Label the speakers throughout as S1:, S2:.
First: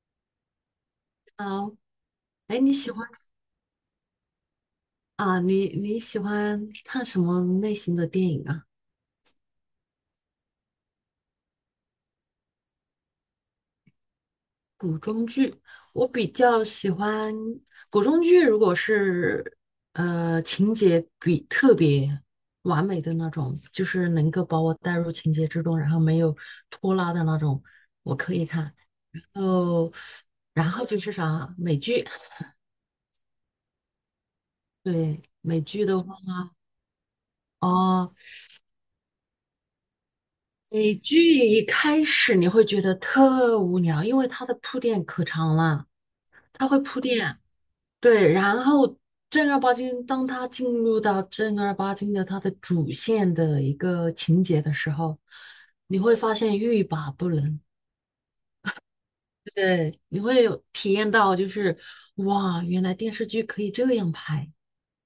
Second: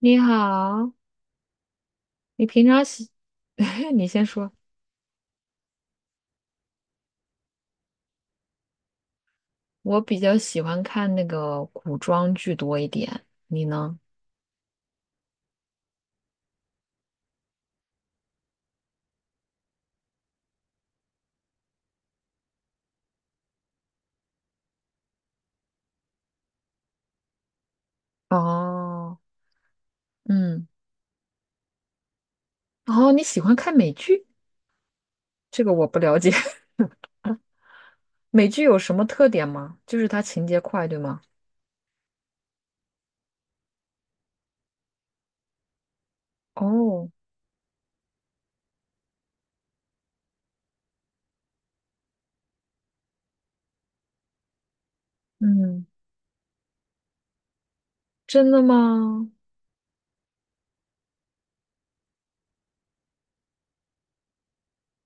S1: 你好，
S2: 啊，
S1: 你
S2: 哎，
S1: 平
S2: 你
S1: 常
S2: 喜欢
S1: 喜，你先说。
S2: 啊？你喜欢看什么类型的电影啊？
S1: 我比较喜欢看那个古装剧多一点，你呢？
S2: 我比较喜欢古装剧，如果是情节比特别完美的那种，就是能够把我带入情节之中，然后没有拖拉的那种，我可以看。
S1: 哦，
S2: 哦，
S1: 嗯，
S2: 然后就是啥美剧，
S1: 哦，你喜欢看美剧？
S2: 对美
S1: 这个
S2: 剧
S1: 我不
S2: 的话，
S1: 了解。
S2: 哦，
S1: 美剧有什么特点吗？就是它情节快，
S2: 美
S1: 对吗？
S2: 剧一开始你会觉得特无聊，因为它的铺垫可长了，它会铺
S1: 哦，
S2: 垫。对，然后正儿八经，当他进入到正儿八经的他的主线的一个情节的时候，
S1: 嗯，
S2: 你会发现欲罢不能。
S1: 真的吗？
S2: 对，你会有体验到，就是哇，原来电视剧可以这样拍，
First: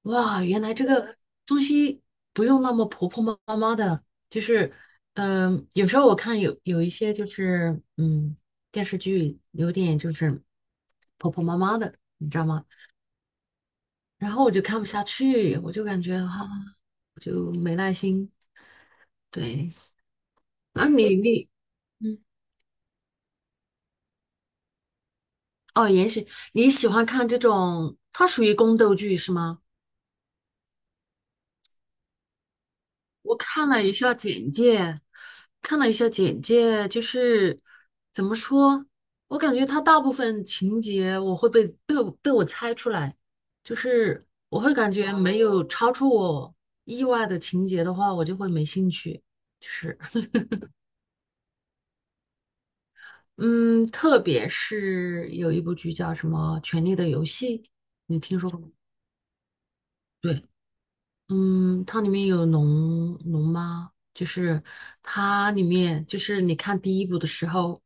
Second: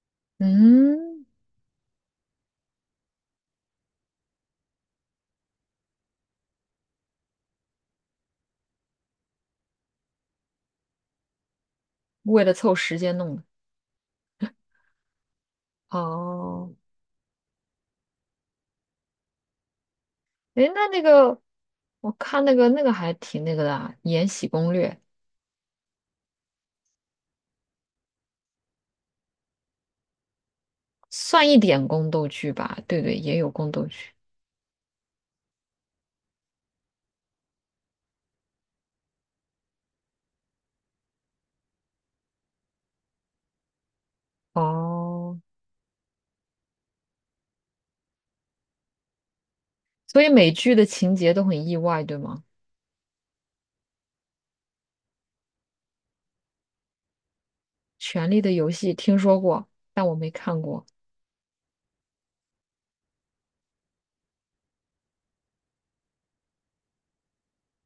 S2: 哇，原来这个
S1: 嗯，
S2: 东西不用那么婆婆妈妈的，就是有时候我看有一些就是电视剧有点就是婆婆妈妈的，你知
S1: 为
S2: 道
S1: 了
S2: 吗？
S1: 凑时间弄的。
S2: 然后我就看不下去，我就感觉哈，啊
S1: 哦，
S2: 我就没耐心。对，
S1: 诶，
S2: 那
S1: 那那
S2: 你
S1: 个，
S2: 你
S1: 我
S2: 嗯，
S1: 看那个还挺那个的啊，《延禧攻略》
S2: 哦，延禧，你喜欢看这种？它属于宫斗剧是吗？
S1: 算一点宫斗剧吧？对对，也
S2: 我
S1: 有
S2: 看
S1: 宫
S2: 了
S1: 斗
S2: 一
S1: 剧。
S2: 下简介，就是怎么说，我感觉它大部分情节我会被我猜出来，就是我会感觉
S1: 哦，
S2: 没有超出我意外的情节的话，我就会没兴趣。就是。
S1: 所以美剧的情节都很意外，对吗？
S2: 嗯，特别是有一部剧叫什么《权力的游戏》，你
S1: 《权
S2: 听
S1: 力
S2: 说
S1: 的
S2: 过吗？
S1: 游戏》听说过，但我没
S2: 对，
S1: 看过。
S2: 嗯，它里面有龙妈，就是它里面就是你看第一部的时候，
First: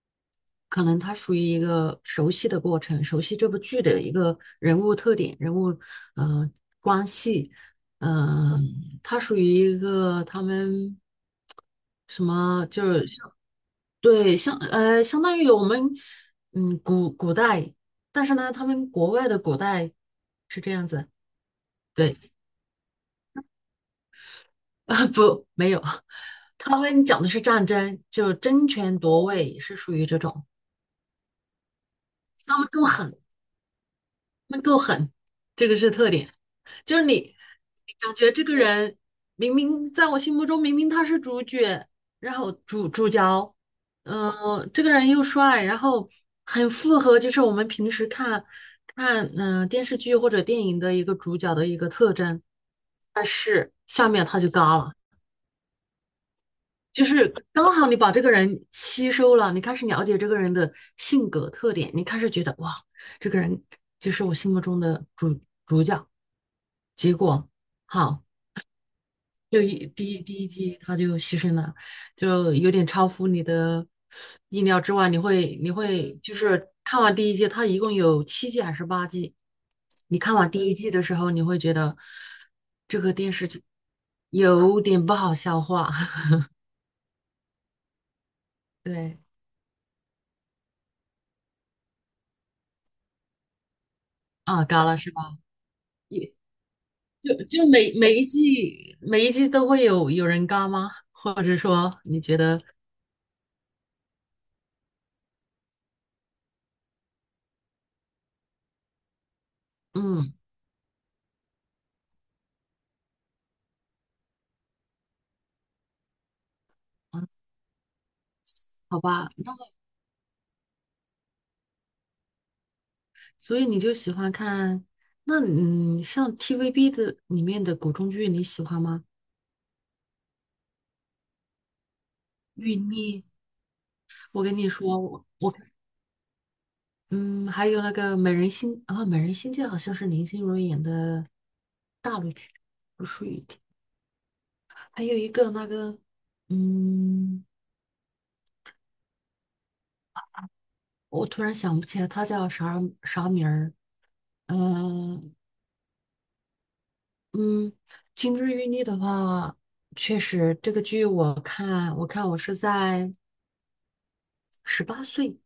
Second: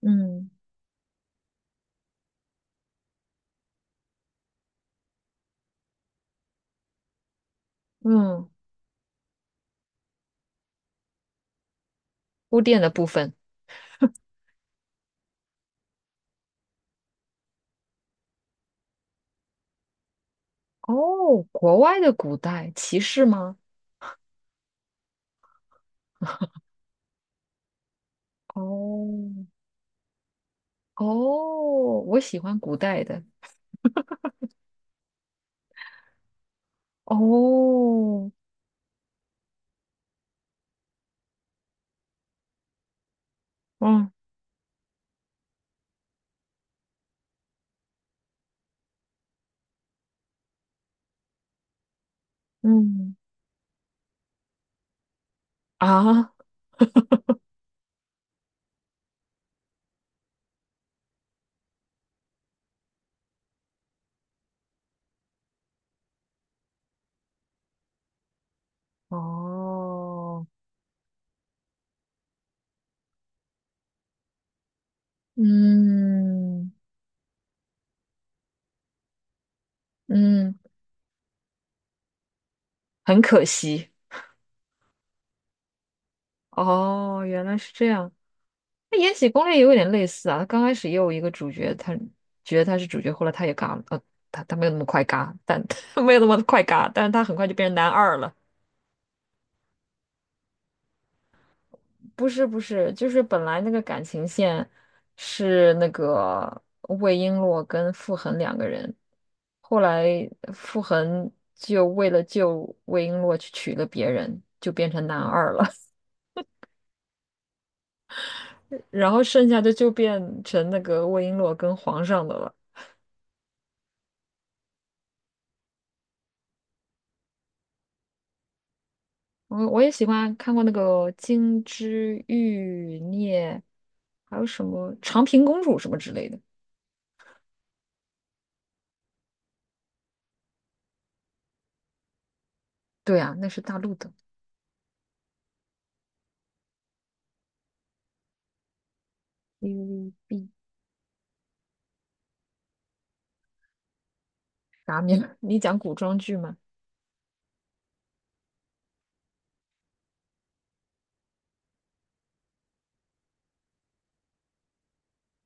S1: 嗯
S2: 可能它属于一个熟悉的过程，熟悉这部剧的一个人物特点、人物呃关系，
S1: 嗯，
S2: 呃，它属于一个他们什
S1: 铺
S2: 么
S1: 垫
S2: 就
S1: 的部
S2: 是像
S1: 分。
S2: 对相当于我们古代，但是呢，他们国外的古代是这样子，
S1: 哦，国外的
S2: 对
S1: 古代骑士吗？
S2: 啊 不没有，他们讲的是战争，就争权
S1: 哦
S2: 夺位是属于这种，
S1: 哦，我喜欢
S2: 他们
S1: 古
S2: 够
S1: 代
S2: 狠，
S1: 的。
S2: 他们够狠，这个是特点。就是你感
S1: 哦，
S2: 觉这个人明明在我心目中明明他是主角，然后主角，
S1: 嗯
S2: 这个人又帅，然后很符合就是我们平时看电视剧或者电影的一个主角的一个特征，
S1: 嗯
S2: 但是下面他就嘎了，
S1: 啊，
S2: 就是刚好你把这个人吸收了，你开始了解这个人的性格特点，你开始觉得哇，这个人就是我心目中的主角，结果好。就一第一第
S1: 哦，
S2: 一季他就牺牲了，就有点超乎你的意料之外。你会就是
S1: 嗯
S2: 看完第一季，它一共有七季还是八季？你看完
S1: 嗯，
S2: 第一季的时候，你会觉得这个
S1: 很
S2: 电
S1: 可
S2: 视剧
S1: 惜。
S2: 有点不好消化。
S1: 哦，原来是这样。那《延
S2: 对，
S1: 禧攻略》也有点类似啊，刚开始也有一个主角，他觉得他是主角，后来他也嘎了，他
S2: 啊，
S1: 没有那么
S2: 嘎了
S1: 快
S2: 是
S1: 嘎，
S2: 吧？
S1: 但 没有那么快嘎，但是他很
S2: 就
S1: 快就
S2: 就
S1: 变成男
S2: 每每
S1: 二
S2: 一
S1: 了。
S2: 季每一季都会有人嘎吗？或者说你
S1: 不
S2: 觉
S1: 是不
S2: 得
S1: 是，就是本来那个感情线是那个魏璎珞跟傅恒两个人，后来
S2: 嗯
S1: 傅恒就为了救魏璎珞去娶了别人，就变成男二了，
S2: 嗯 好
S1: 然后
S2: 吧？
S1: 剩下的就变成那个魏璎珞跟皇上的了。
S2: 所以你就喜欢看，那像 TVB 的里面的古装剧，你喜欢吗？
S1: 我也喜欢看过那个《金枝
S2: 玉
S1: 欲
S2: 妮，
S1: 孽》，还
S2: 我
S1: 有
S2: 跟
S1: 什
S2: 你
S1: 么
S2: 说，
S1: 《长
S2: 我
S1: 平
S2: 我
S1: 公主》什么之类的。
S2: 嗯，还有那个美人心啊，美人心计好像是林心如演的大陆剧，不
S1: 对
S2: 属
S1: 啊，
S2: 于，
S1: 那是大陆的
S2: 还有一个那个嗯，
S1: TVB。
S2: 我突然想不起来她叫啥名儿，
S1: 啥
S2: 呃
S1: 名？你讲古装剧吗？
S2: 嗯，金枝玉孽的话，确实这个剧我是在18岁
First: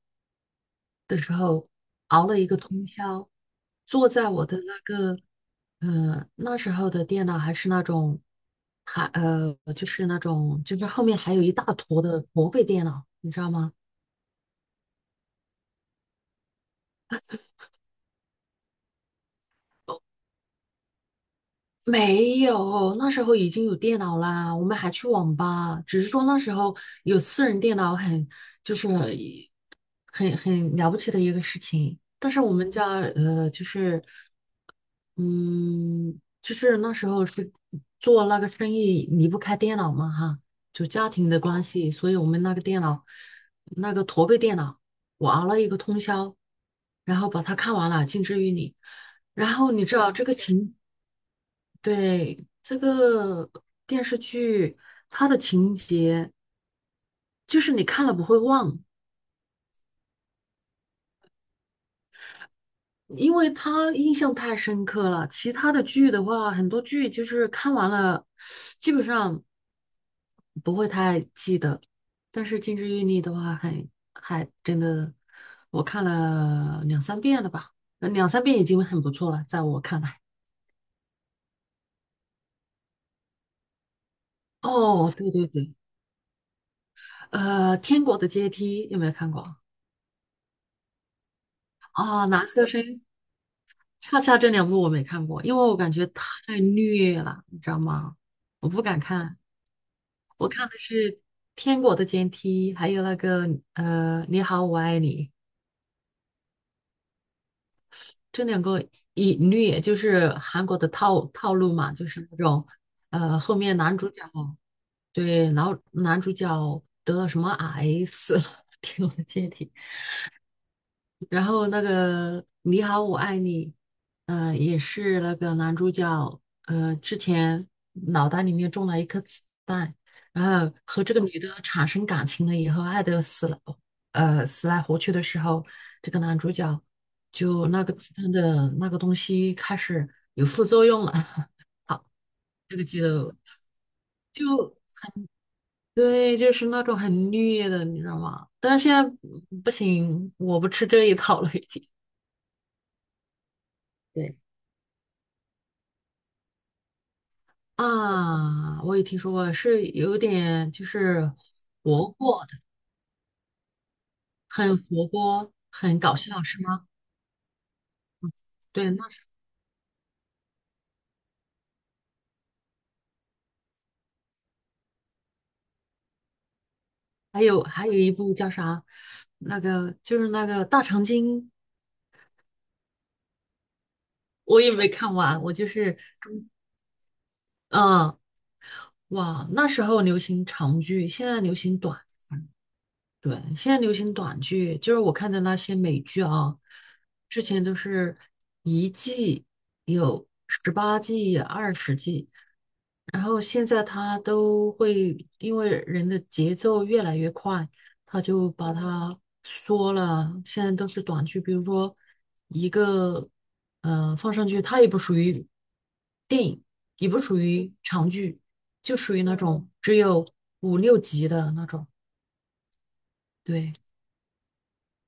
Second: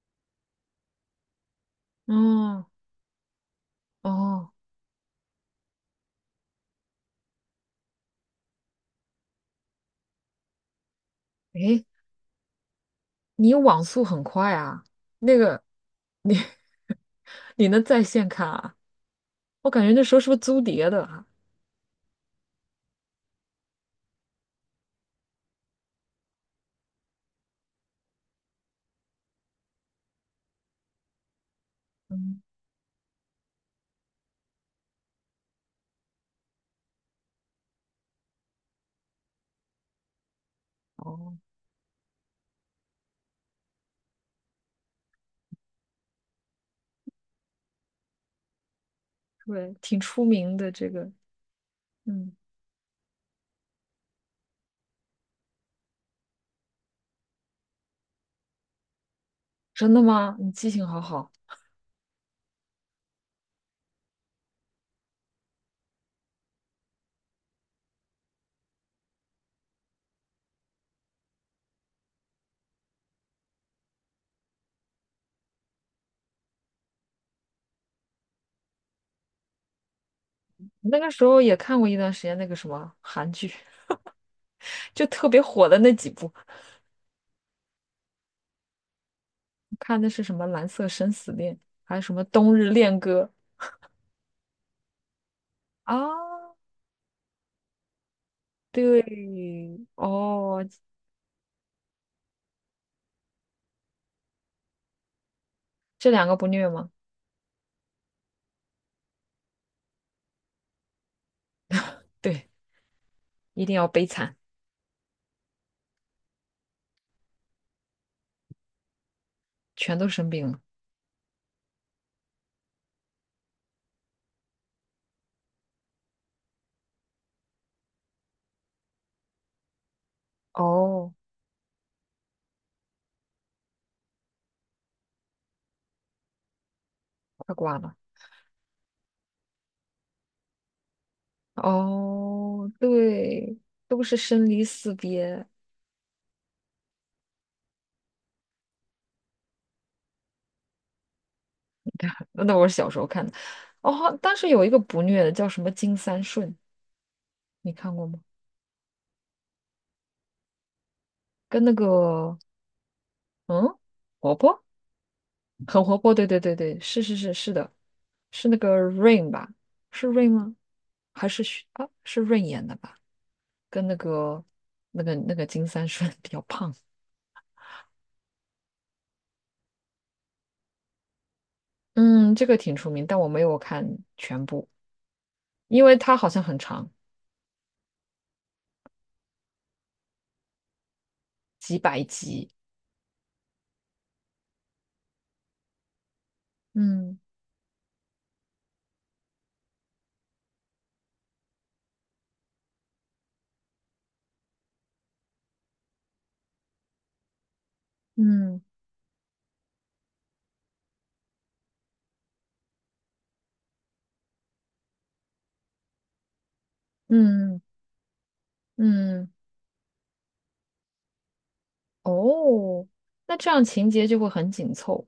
S2: 的时候，熬了一个
S1: 哦
S2: 通宵，坐在我
S1: 哦，
S2: 的那个，那时候的电脑还是那种，就是那种，就是后面还有一大
S1: 诶，
S2: 坨的驼背电脑，你知道
S1: 你
S2: 吗？
S1: 网速很快啊，那个你能在线看啊？我感觉那时候是不是租碟的啊？
S2: 没有，那时候已经有电脑啦，我们还去网吧，只是说那时候有私人电脑很，就是一很了不起的一个事情。但是
S1: 嗯，
S2: 我们家就是嗯，就是那时候是做那个生意离不开电脑嘛哈，就家庭
S1: 哦，
S2: 的关系，所以我们那个电脑，那个驼背电脑，我熬了一个通宵，然后把它看完了，《近之于你》，然后
S1: 对，
S2: 你知
S1: 挺
S2: 道
S1: 出
S2: 这个
S1: 名的
S2: 情。
S1: 这个，嗯，
S2: 对，这个电视剧，它的情节就是你看了不会忘，
S1: 真的吗？你记性好好。
S2: 因为它印象太深刻了。其他的剧的话，很多剧就是看完了，基本上不会太记得。但是《金枝欲孽》的话还，还真的，我看了两三遍了吧，两三遍已经很不错了，在我看来。
S1: 那个时候也看过一段时间那个什么韩剧，就
S2: 哦，
S1: 特
S2: 对
S1: 别
S2: 对
S1: 火
S2: 对，
S1: 的那几部。
S2: 《天国的阶梯》有没有看过？
S1: 看的是什么《蓝色生死恋》，还有什么
S2: 哦，蓝
S1: 《冬
S2: 色
S1: 日
S2: 生
S1: 恋歌》
S2: 恰恰这两部我没看过，因为我感觉
S1: 啊？
S2: 太虐了，你知道吗？我不敢
S1: 对，
S2: 看，我
S1: 哦，
S2: 看的是《天国的阶梯》，还有那个《你好，我爱你》，
S1: 这两个不虐吗？
S2: 这两个一虐就是韩国的套路嘛，就是那
S1: 对，
S2: 种后
S1: 一定
S2: 面
S1: 要
S2: 男
S1: 悲
S2: 主角
S1: 惨，
S2: 对，然后男主角得了什么癌死了，《天国的阶梯》
S1: 全都生病了。
S2: 然后那个《你好，我爱你》，也是那个男主角，之前脑袋里面中了一颗子弹，然后和
S1: 哦，
S2: 这个女的产生感情了以后，爱得死了，死来活去的时候，这个男主角
S1: 快
S2: 就
S1: 挂
S2: 那个
S1: 了。
S2: 子弹的那个东西开始有副作用了，
S1: 哦，
S2: 这个剧都
S1: 对，都是生离
S2: 就
S1: 死别。
S2: 对，就是那种很虐的，你知道吗？但是现在不行，我不吃这一套了，已经。
S1: 那我是小时候看的。哦，但
S2: 对。
S1: 是有一个不虐的叫什么《金三顺》，你看过吗？
S2: 啊，我也听说过，是有点就是
S1: 跟那
S2: 活
S1: 个
S2: 泼的，
S1: 嗯，婆婆
S2: 很活泼，
S1: 很活
S2: 很
S1: 泼，
S2: 搞
S1: 对对
S2: 笑，
S1: 对
S2: 是
S1: 对，
S2: 吗？
S1: 是是是是的，是那个
S2: 对，那是
S1: Rain 吧？是 Rain 吗？还是许啊？是 Rain 演的吧？跟那个那个金三顺 比较胖。
S2: 还有一部叫啥？那个就是那个大长今，
S1: 嗯，这个挺出名，但我没有看全
S2: 我
S1: 部，
S2: 也没看完，我就
S1: 因为
S2: 是，
S1: 它好像很长。
S2: 嗯，哇，那时候流行长剧，现在流行短。对，现在流行短剧，就是我看的那些美剧啊，
S1: 嗯
S2: 之前都是一季有18季、20季，然后现在它都会因为人的节奏越来越快，它就
S1: 嗯
S2: 把它缩了。现在都是短剧，比如说一个放上去，它也不属于电影，也不属
S1: 嗯
S2: 于长剧，就属于
S1: 嗯，
S2: 那种只有五六集的那种。
S1: 哦，那这样
S2: 对，
S1: 情节就会很紧凑。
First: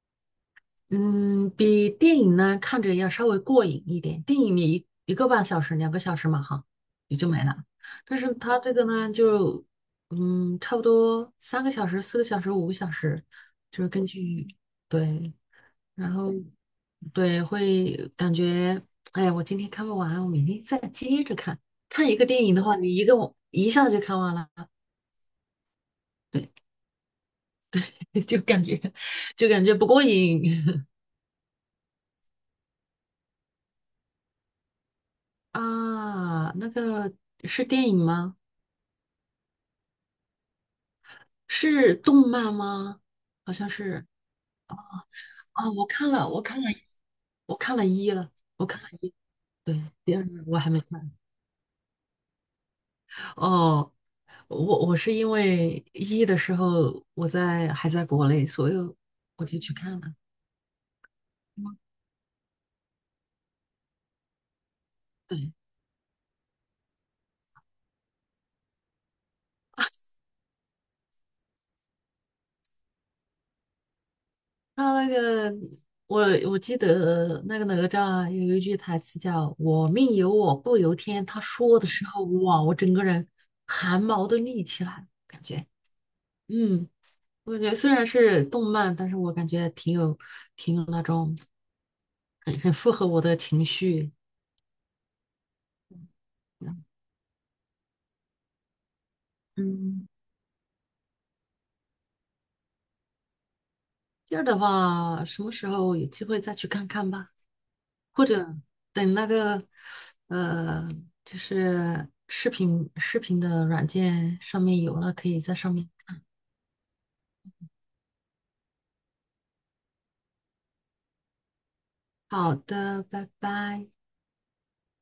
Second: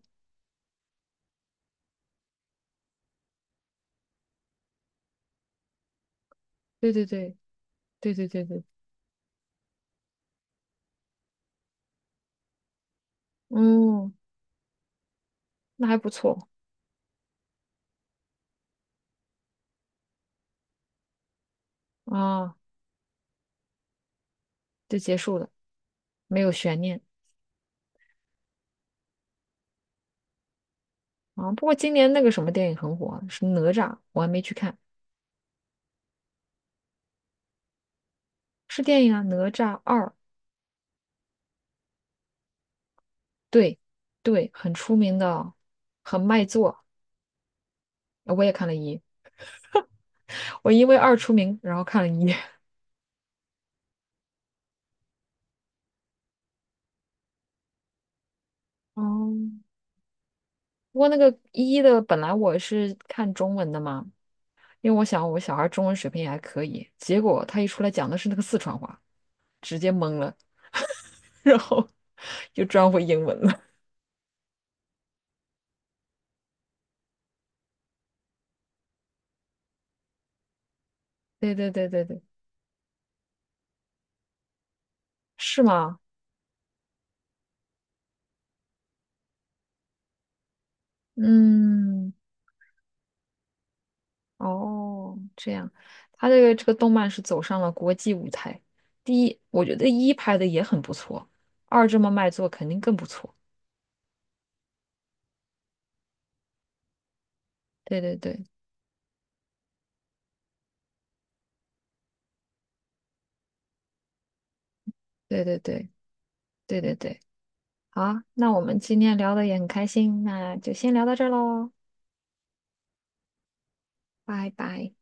S2: 嗯，比电影呢看着要稍微过瘾一点。电影你1个半小时、2个小时嘛，哈，
S1: 对对
S2: 也就
S1: 对
S2: 没了。
S1: 对
S2: 但
S1: 对
S2: 是
S1: 对
S2: 它
S1: 对，
S2: 这个呢，就差不多3个小时、4个小时、5个小时，就是根
S1: 嗯，
S2: 据对，
S1: 那还不
S2: 然后
S1: 错
S2: 对会感觉，哎，我今天看不完，我明天再接着看。看一个电影
S1: 啊，
S2: 的话，你一个我一下就看完了，
S1: 就结束了，没
S2: 对，
S1: 有悬念。
S2: 就感觉就感觉不过瘾
S1: 啊，不过今年那个什么电影很火啊是哪吒，我还没去看，
S2: 啊。那个是电影吗？
S1: 是电影啊，《哪吒二》，
S2: 是动漫吗？好像
S1: 对，
S2: 是
S1: 对，很出名的，
S2: 哦，我看
S1: 很
S2: 了，我
S1: 卖
S2: 看了，
S1: 座。
S2: 我看了一了，
S1: 呃我也
S2: 我
S1: 看了
S2: 看了
S1: 一，
S2: 一，对，第二我
S1: 我
S2: 还没
S1: 因为
S2: 看。
S1: 二出名，然后看了一。
S2: 哦，我是因为一的时候我在还在国内，所以
S1: 哦，
S2: 我就去看了。
S1: 不过那个
S2: 嗯
S1: 一的本来我是看中文的嘛，因为我想我
S2: 对，
S1: 小孩中文水平也还可以，结果他一出来讲的是那个四川话，直接懵了，然后就转回英文了。
S2: 他那个我我记得那个哪吒啊有一句台词叫"我命由我不由天"，他
S1: 对对
S2: 说的
S1: 对对
S2: 时
S1: 对，
S2: 候，哇，我整个人汗毛都立起来感
S1: 是
S2: 觉
S1: 吗？
S2: 嗯。我感觉虽然是动漫，但是我感觉挺有那种
S1: 嗯。
S2: 很符合我的情绪。
S1: 哦，这样，他这个这个动漫是走上了国际舞台。第一，我觉得
S2: 嗯，
S1: 一拍的也很不错，二这么卖座肯定更不错。
S2: 第二的话，什么时候有机会再去看看吧，
S1: 对对
S2: 或
S1: 对
S2: 者等那个呃，就是视频的软件上面有了，可以
S1: 对
S2: 在
S1: 对
S2: 上
S1: 对
S2: 面。
S1: 对对对，好啊那我们今天聊的也很开心，那就先聊到这儿喽，
S2: 好的，拜拜。
S1: 拜拜。